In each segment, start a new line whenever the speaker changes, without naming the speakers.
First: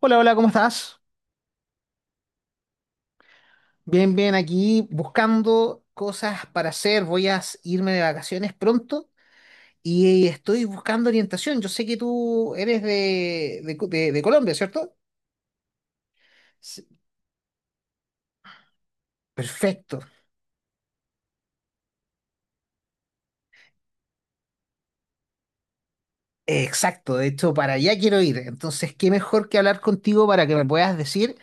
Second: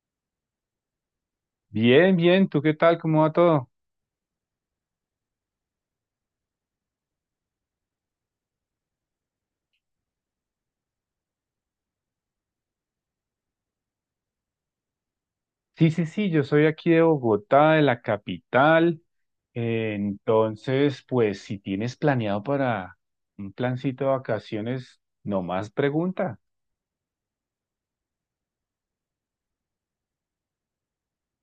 Hola, hola, ¿cómo estás?
Bien, bien, ¿tú qué tal? ¿Cómo va todo?
Bien, bien, aquí buscando cosas para hacer. Voy a irme de vacaciones pronto y estoy buscando orientación. Yo sé que tú eres de Colombia, ¿cierto?
Sí, sí, sí, yo soy aquí
Sí.
de Bogotá, de la capital.
Perfecto,
Entonces, pues si tienes planeado para un plancito de vacaciones, nomás pregunta.
exacto. De hecho, para allá quiero ir. Entonces, qué mejor que hablar contigo para que me puedas decir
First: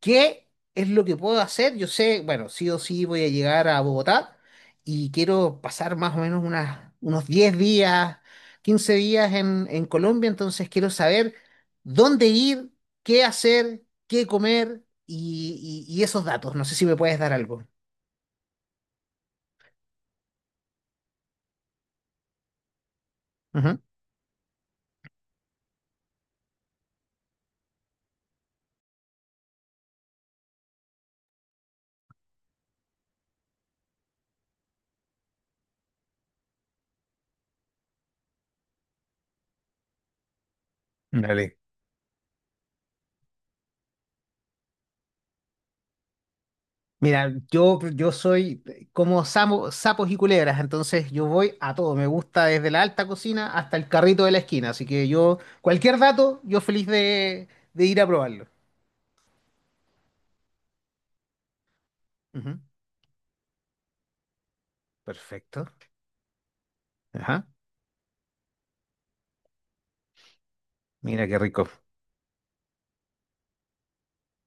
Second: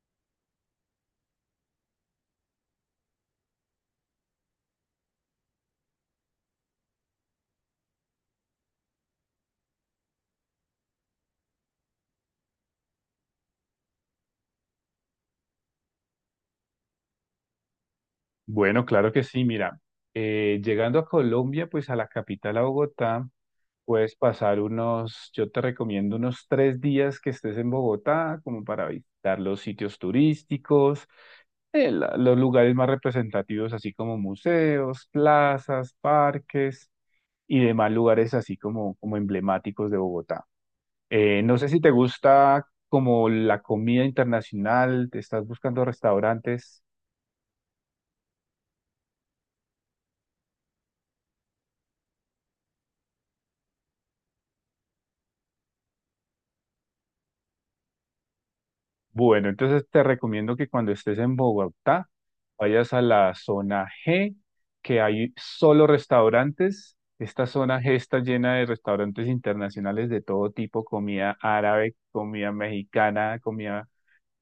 ¿qué es lo que puedo hacer? Yo sé, bueno, sí o sí voy a llegar a Bogotá y quiero pasar más o menos unas, unos 10 días, 15 días en Colombia, entonces quiero saber dónde ir, qué hacer, qué comer y esos datos. No sé si me puedes dar algo.
Bueno, claro que sí, mira, llegando a Colombia, pues a la capital, a Bogotá,
Ujú.
puedes pasar yo te recomiendo unos 3 días que estés en Bogotá, como para visitar los sitios turísticos, los lugares más representativos, así como museos, plazas, parques y demás lugares así como emblemáticos de Bogotá. Eh,
Dale.
no sé si te gusta como la comida internacional, te estás buscando restaurantes.
Mira, yo soy como sapos y culebras, entonces yo voy a todo. Me gusta desde la alta cocina hasta el carrito de la esquina. Así que yo, cualquier dato, yo feliz de ir a probarlo.
Bueno, entonces te recomiendo que cuando estés en Bogotá
Ujú.
vayas a la zona G, que hay
Perfecto.
solo restaurantes.
Ajá.
Esta zona G está llena de restaurantes internacionales de todo tipo,
Mira qué
comida
rico.
árabe, comida mexicana, comida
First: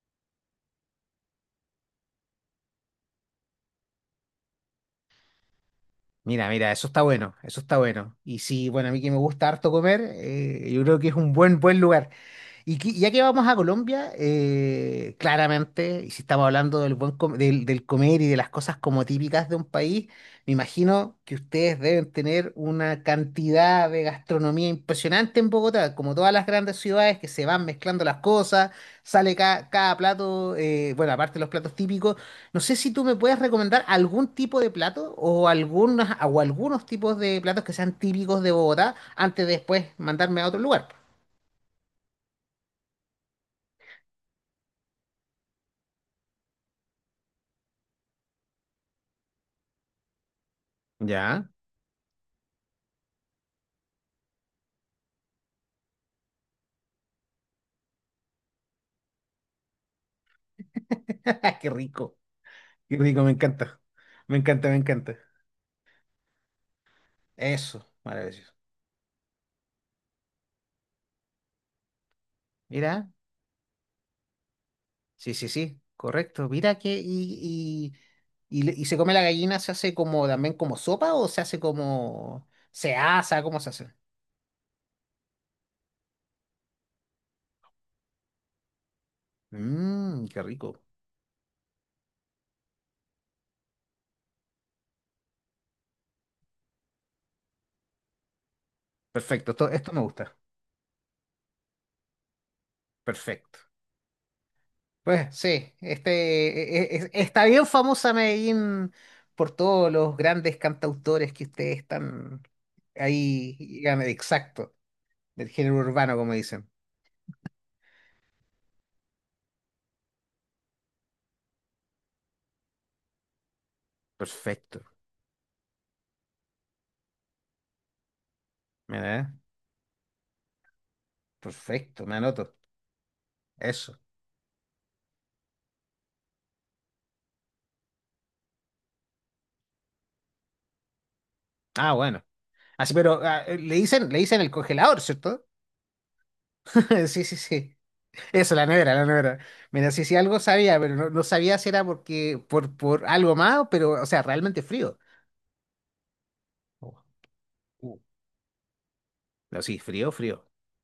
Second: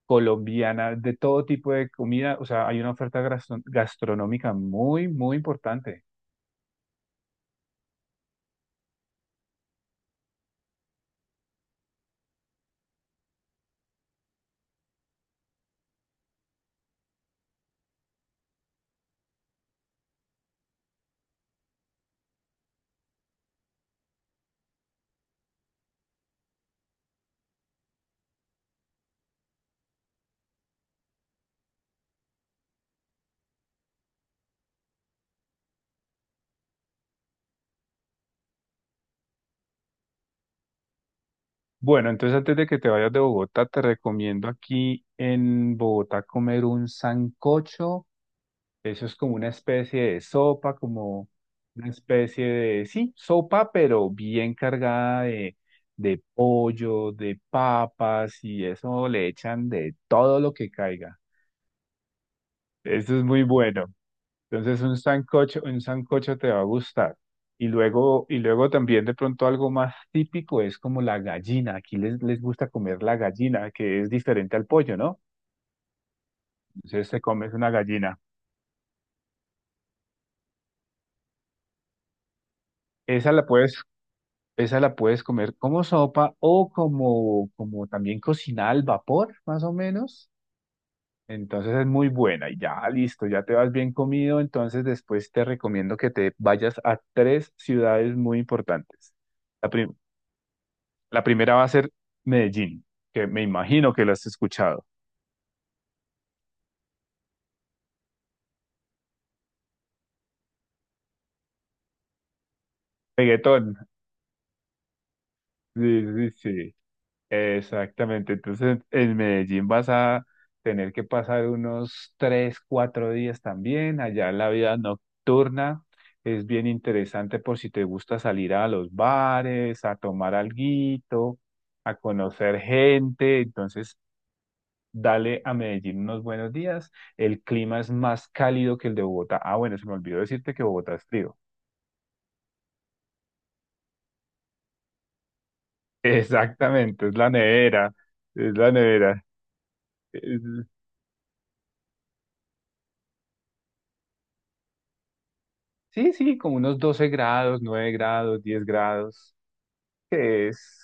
colombiana, de todo tipo de comida, o sea, hay una oferta gastronómica muy, muy importante.
Mira, mira, eso está bueno, eso está bueno. Y sí, bueno, a mí que me gusta harto comer, yo creo que es un buen, buen lugar. Ya que vamos a Colombia, claramente, y si estamos hablando del del comer y de las cosas como típicas de un país, me imagino que ustedes deben tener una cantidad de gastronomía impresionante en Bogotá, como todas las grandes ciudades que se van mezclando las cosas, sale cada plato, bueno, aparte de los platos típicos, no sé si tú me puedes recomendar algún tipo de plato o, algunas, o algunos tipos de platos que sean típicos de Bogotá antes de después mandarme a otro lugar.
Bueno, entonces antes de que te vayas de Bogotá, te recomiendo aquí en Bogotá comer un sancocho. Eso es como una especie de sopa, como
Ya.
una especie de, sí, sopa, pero bien cargada de pollo, de papas y eso le echan de todo lo que caiga.
Qué rico, qué
Eso
rico,
es
me
muy
encanta.
bueno.
Me encanta, me
Entonces
encanta.
un sancocho te va a gustar.
Eso,
Y
maravilloso.
luego también de pronto algo más típico es como la gallina. Aquí les, les gusta comer
Mira,
la gallina, que es diferente al pollo, ¿no?
sí, sí, sí, correcto. Mira que
Entonces te comes una gallina.
y se come la gallina, se hace como también como sopa o se hace como se
Esa
asa,
la
¿cómo se
puedes,
hace?
esa la puedes comer como sopa o como, como también cocinada al vapor, más o
Mmm,
menos.
qué rico.
Entonces es muy buena y ya listo, ya te vas bien comido. Entonces después te recomiendo que te vayas a tres ciudades muy importantes.
Perfecto, esto,
La,
esto
prim-
me gusta.
La primera va a ser Medellín, que me
Perfecto.
imagino que lo has escuchado.
Pues sí, este está bien famosa Medellín por todos los grandes cantautores que ustedes están ahí.
Reggaetón.
Exacto. Del género
Sí,
urbano,
sí,
como dicen.
sí. Exactamente. Entonces, en Medellín vas a tener que pasar unos 3, 4 días también. Allá la vida
Perfecto.
nocturna es bien interesante por si te gusta salir a los
Mira, ¿eh?
bares, a tomar alguito, a
Perfecto, me anoto.
conocer gente.
Eso.
Entonces, dale a Medellín unos buenos días. El clima es más cálido que el de Bogotá. Ah, bueno, se me olvidó decirte que Bogotá es frío.
Ah, bueno. Así, pero le dicen el congelador, ¿cierto?
Exactamente, es
Sí,
la
sí, sí.
nevera,
Eso,
es
la
la
nevera, la
nevera.
nevera. Mira, sí, sí, algo
Es-
sabía, pero no, no sabía si era porque, por algo más, pero, o sea, realmente frío.
sí, sí, como unos
Oh,
12 grados, nueve
uh.
grados, 10 grados,
No, sí, frío, frío.
que es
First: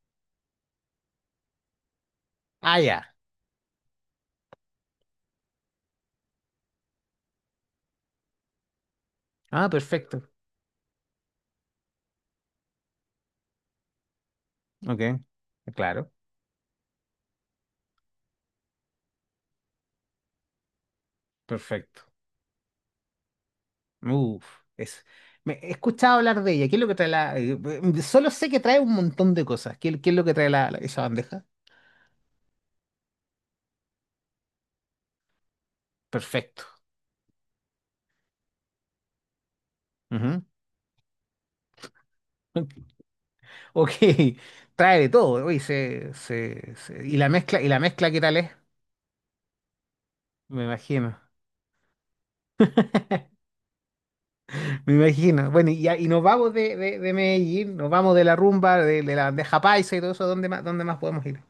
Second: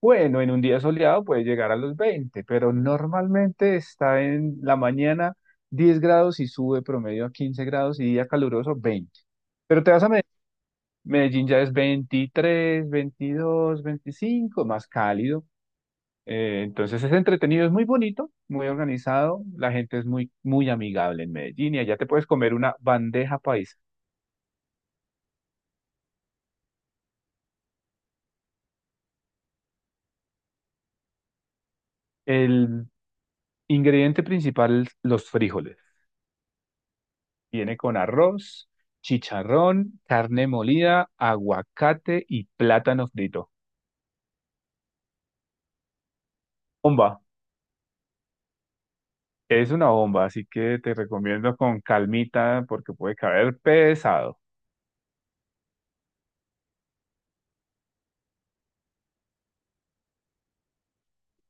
bueno, en un día soleado puede llegar a los 20, pero
Ah, ya.
normalmente está en la mañana 10 grados y sube promedio a 15 grados y día caluroso 20.
Ah,
Pero te vas a Medellín,
perfecto.
Medellín ya es 23, 22, 25, más
Ok.
cálido.
Claro,
Entonces es entretenido, es muy bonito, muy organizado, la gente es muy, muy amigable en Medellín y allá
perfecto.
te puedes comer una bandeja paisa.
Uf, es, me, he escuchado hablar de ella. ¿Qué es lo que trae la...? Solo sé que trae un montón de cosas. ¿Qué, qué es lo que trae esa bandeja?
El ingrediente principal, los frijoles.
Perfecto.
Viene con arroz, chicharrón,
Ujú.
carne molida, aguacate y plátano frito.
Ok, trae de todo. Uy, y
Bomba,
la mezcla, y la mezcla, ¿qué tal es?
es una bomba, así
Me
que te
imagino.
recomiendo con calmita porque puede caer pesado.
Me imagino. Bueno, y nos vamos de Medellín, nos vamos de la rumba, de la bandeja paisa y todo eso. Dónde más podemos ir?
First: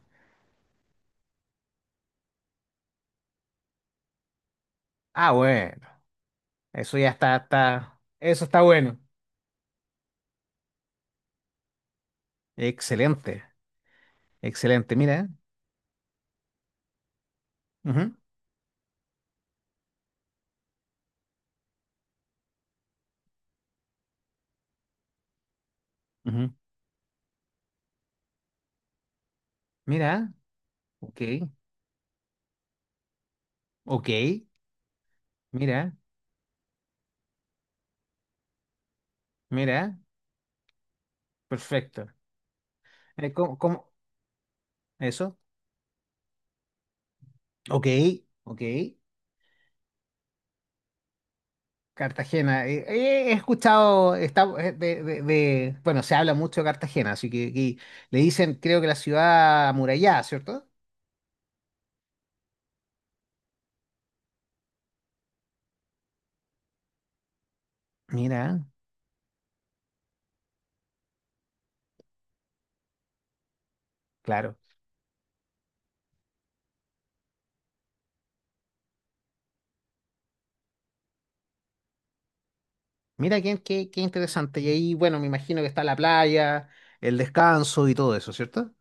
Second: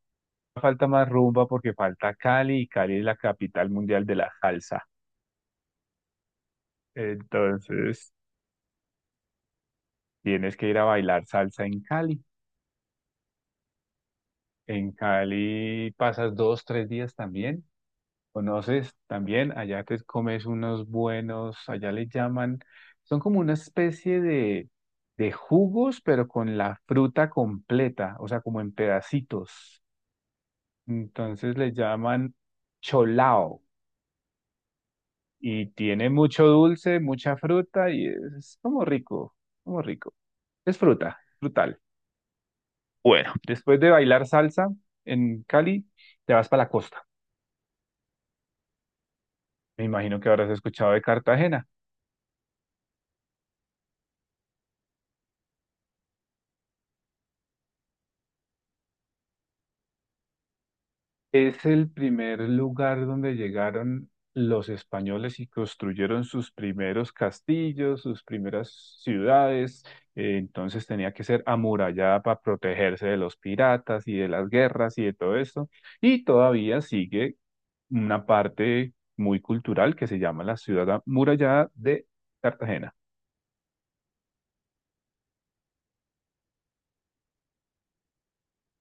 Falta más rumba porque falta Cali y Cali es la capital mundial de la salsa.
Ah, bueno. Eso ya está, está...
Entonces...
Eso está bueno.
Tienes que ir a bailar salsa en Cali.
Excelente.
En
Excelente, mira. ¿Eh?
Cali pasas 2, 3 días también.
Ujú,
Conoces también, allá te comes unos buenos, allá le llaman, son como una especie de jugos, pero
ujú.
con la fruta completa, o sea, como en pedacitos.
Mira, ok,
Entonces le llaman cholao
ok,
y
mira,
tiene mucho dulce, mucha fruta y es como rico, como
mira,
rico. Es fruta, frutal.
perfecto. Eh,
Bueno,
¿cómo,
después de
cómo-
bailar salsa
Eso,
en Cali, te vas para la costa.
ok, ok.
Me imagino que habrás escuchado de Cartagena.
Cartagena, he escuchado, está, bueno, se habla mucho de Cartagena, así que aquí le dicen, creo que la ciudad amurallada, ¿cierto?
Es el primer lugar donde llegaron los españoles y construyeron sus primeros castillos, sus
Mira,
primeras ciudades. Entonces tenía que ser amurallada para protegerse de los piratas y de las
claro.
guerras y de todo esto. Y todavía sigue una parte muy cultural que se llama la ciudad amurallada de Cartagena.
Mira qué, qué, qué interesante. Y ahí, bueno, me imagino que está la playa, el descanso y todo eso, ¿cierto?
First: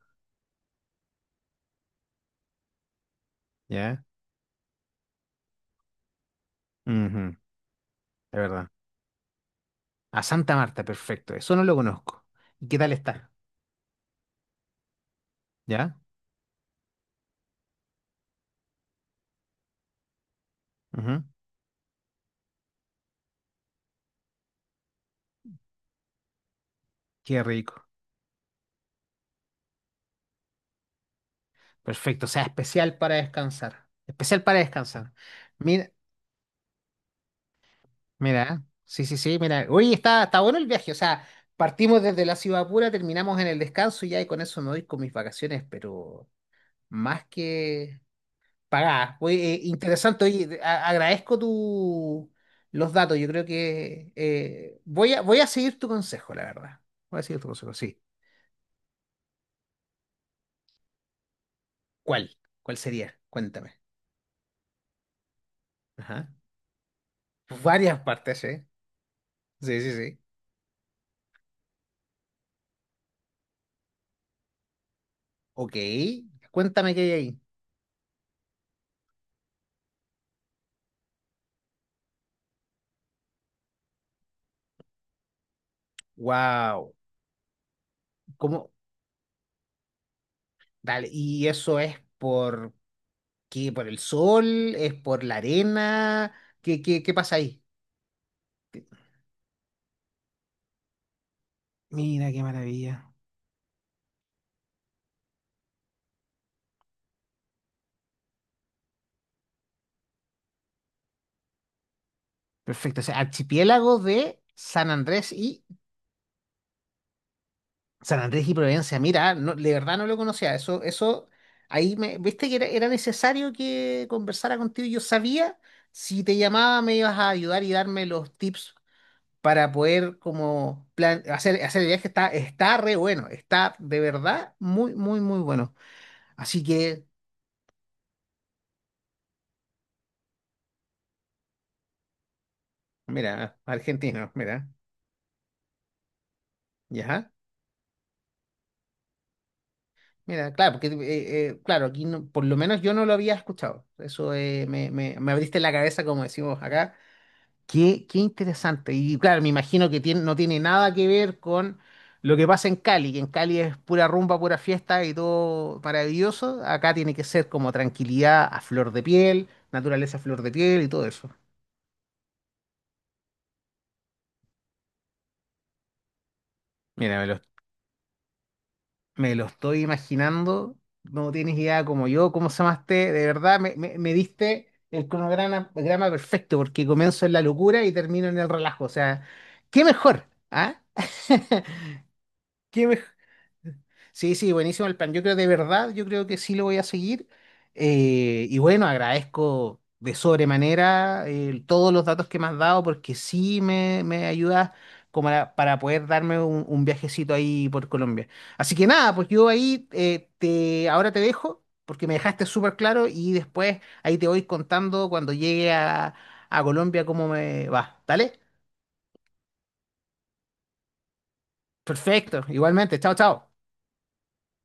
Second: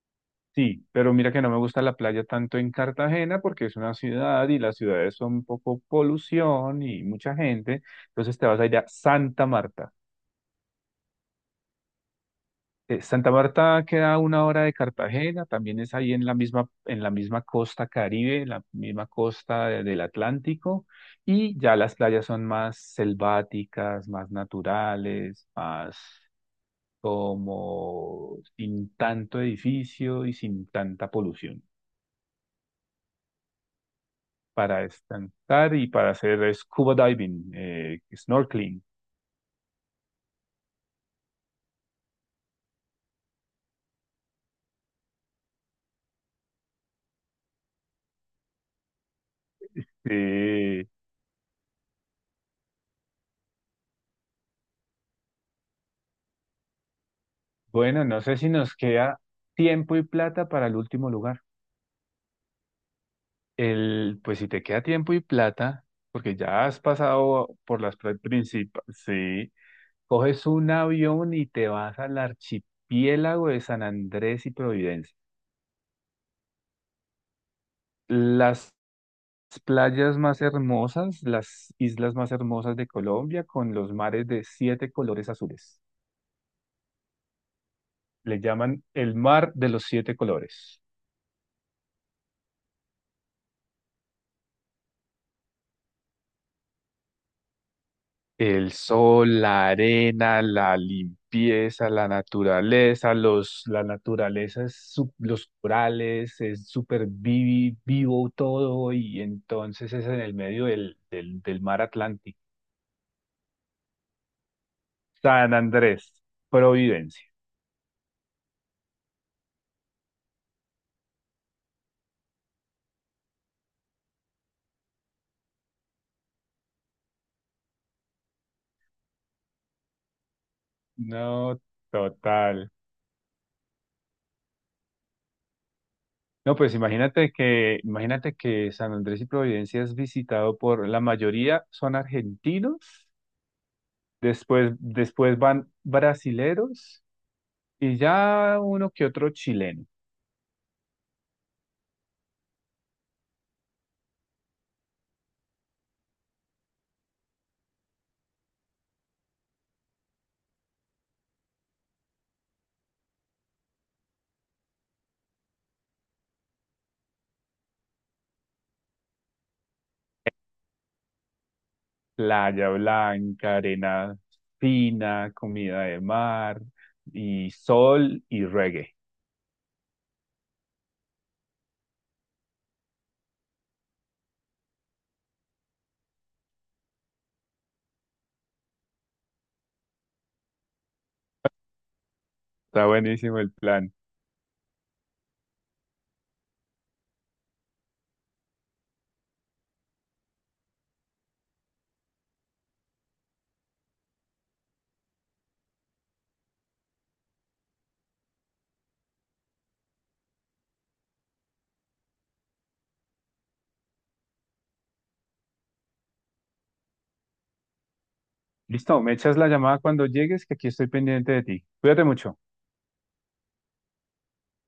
Sí, pero mira que no me gusta la playa tanto en Cartagena porque es una
Ya,
ciudad y las ciudades son un poco polución y
ujú,
mucha gente. Entonces
de
te vas a
verdad.
ir a Santa Marta.
A Santa Marta, perfecto. Eso no lo conozco. ¿Y qué tal está?
Santa Marta queda a 1 hora de Cartagena, también es
¿Ya?
ahí en la misma costa Caribe, en la misma costa del Atlántico,
Ujú.
y ya las playas son más selváticas, más naturales, más
Qué rico.
como sin tanto edificio y sin tanta polución.
Perfecto. O sea, especial para descansar. Especial para
Para
descansar.
estantar y
Mira,
para hacer scuba diving,
mira.
snorkeling.
Sí, sí, sí, mira. Oye, está, está bueno el viaje. O sea, partimos desde la ciudad pura, terminamos en el descanso y ya y con eso me voy con mis vacaciones, pero más que pagadas. Oye, interesante. Oye,
Eh,
agradezco tu, los datos. Yo creo que voy a, voy a seguir tu consejo, la verdad. Voy a seguir tu consejo, sí.
bueno, no sé si nos queda tiempo y plata para el último lugar.
¿Cuál? ¿Cuál sería? Cuéntame.
Pues si te queda tiempo y plata,
Ajá.
porque ya has pasado por las
Varias partes, ¿eh?
principales, sí,
Sí, sí, sí.
coges un avión y te vas al archipiélago de San Andrés y Providencia.
Ok, cuéntame qué hay ahí.
Las playas más hermosas, las islas más hermosas de Colombia, con los mares de siete colores azules.
Wow,
Le
¿cómo?
llaman el mar de los siete colores.
Dale, ¿y eso es por qué? ¿Por el sol? ¿Es por la arena? ¿Qué, qué, qué pasa ahí?
El sol, la arena, la limpieza, la
Mira qué maravilla.
naturaleza, es los corales, es súper vivo todo y entonces es en el medio del mar Atlántico.
Perfecto, o sea, archipiélago de
San Andrés, Providencia.
San Andrés y Providencia. Mira, no, de verdad no lo conocía. Eso, ahí me, viste que era, era necesario que conversara contigo. Yo sabía si te llamaba me ibas a ayudar y darme los tips para poder como plan
No,
hacer, hacer el viaje está,
total.
está re bueno, está de verdad muy, muy, muy bueno.
No,
Así
pues
que,
imagínate que San Andrés y Providencia es visitado por la mayoría son argentinos.
mira, argentino, mira,
Después van brasileros
ya,
y ya uno que otro chileno.
mira, claro, porque claro, aquí por lo menos yo no lo había escuchado. Eso me abriste la cabeza, como decimos acá. Qué, qué interesante. Y claro, me imagino que no tiene nada que ver con lo que pasa en Cali, que en Cali es pura rumba, pura fiesta y todo maravilloso. Acá tiene que ser como tranquilidad a flor de piel, naturaleza a flor de piel y todo eso.
Playa blanca, arena fina, comida de mar
Mira,
y sol y reggae.
me lo estoy imaginando. No tienes idea como yo, cómo se llamaste. De verdad, me diste el cronograma perfecto, porque comienzo en la locura y termino en el relajo. O sea, qué mejor, ¿ah?
Está
¿Qué mejor?
buenísimo el plan.
Sí, sí, buenísimo el plan. Yo creo de verdad, yo creo que sí lo voy a seguir. Y bueno, agradezco de sobremanera todos los datos que me has dado porque sí me ayudas como para poder darme un viajecito ahí por Colombia. Así que nada, pues yo ahí ahora te dejo porque me dejaste súper claro y después ahí te voy contando cuando llegue a Colombia cómo me va. ¿Dale?
Listo, me echas la llamada cuando llegues, que aquí estoy pendiente de ti. Cuídate mucho.
Perfecto, igualmente. Chao, chao.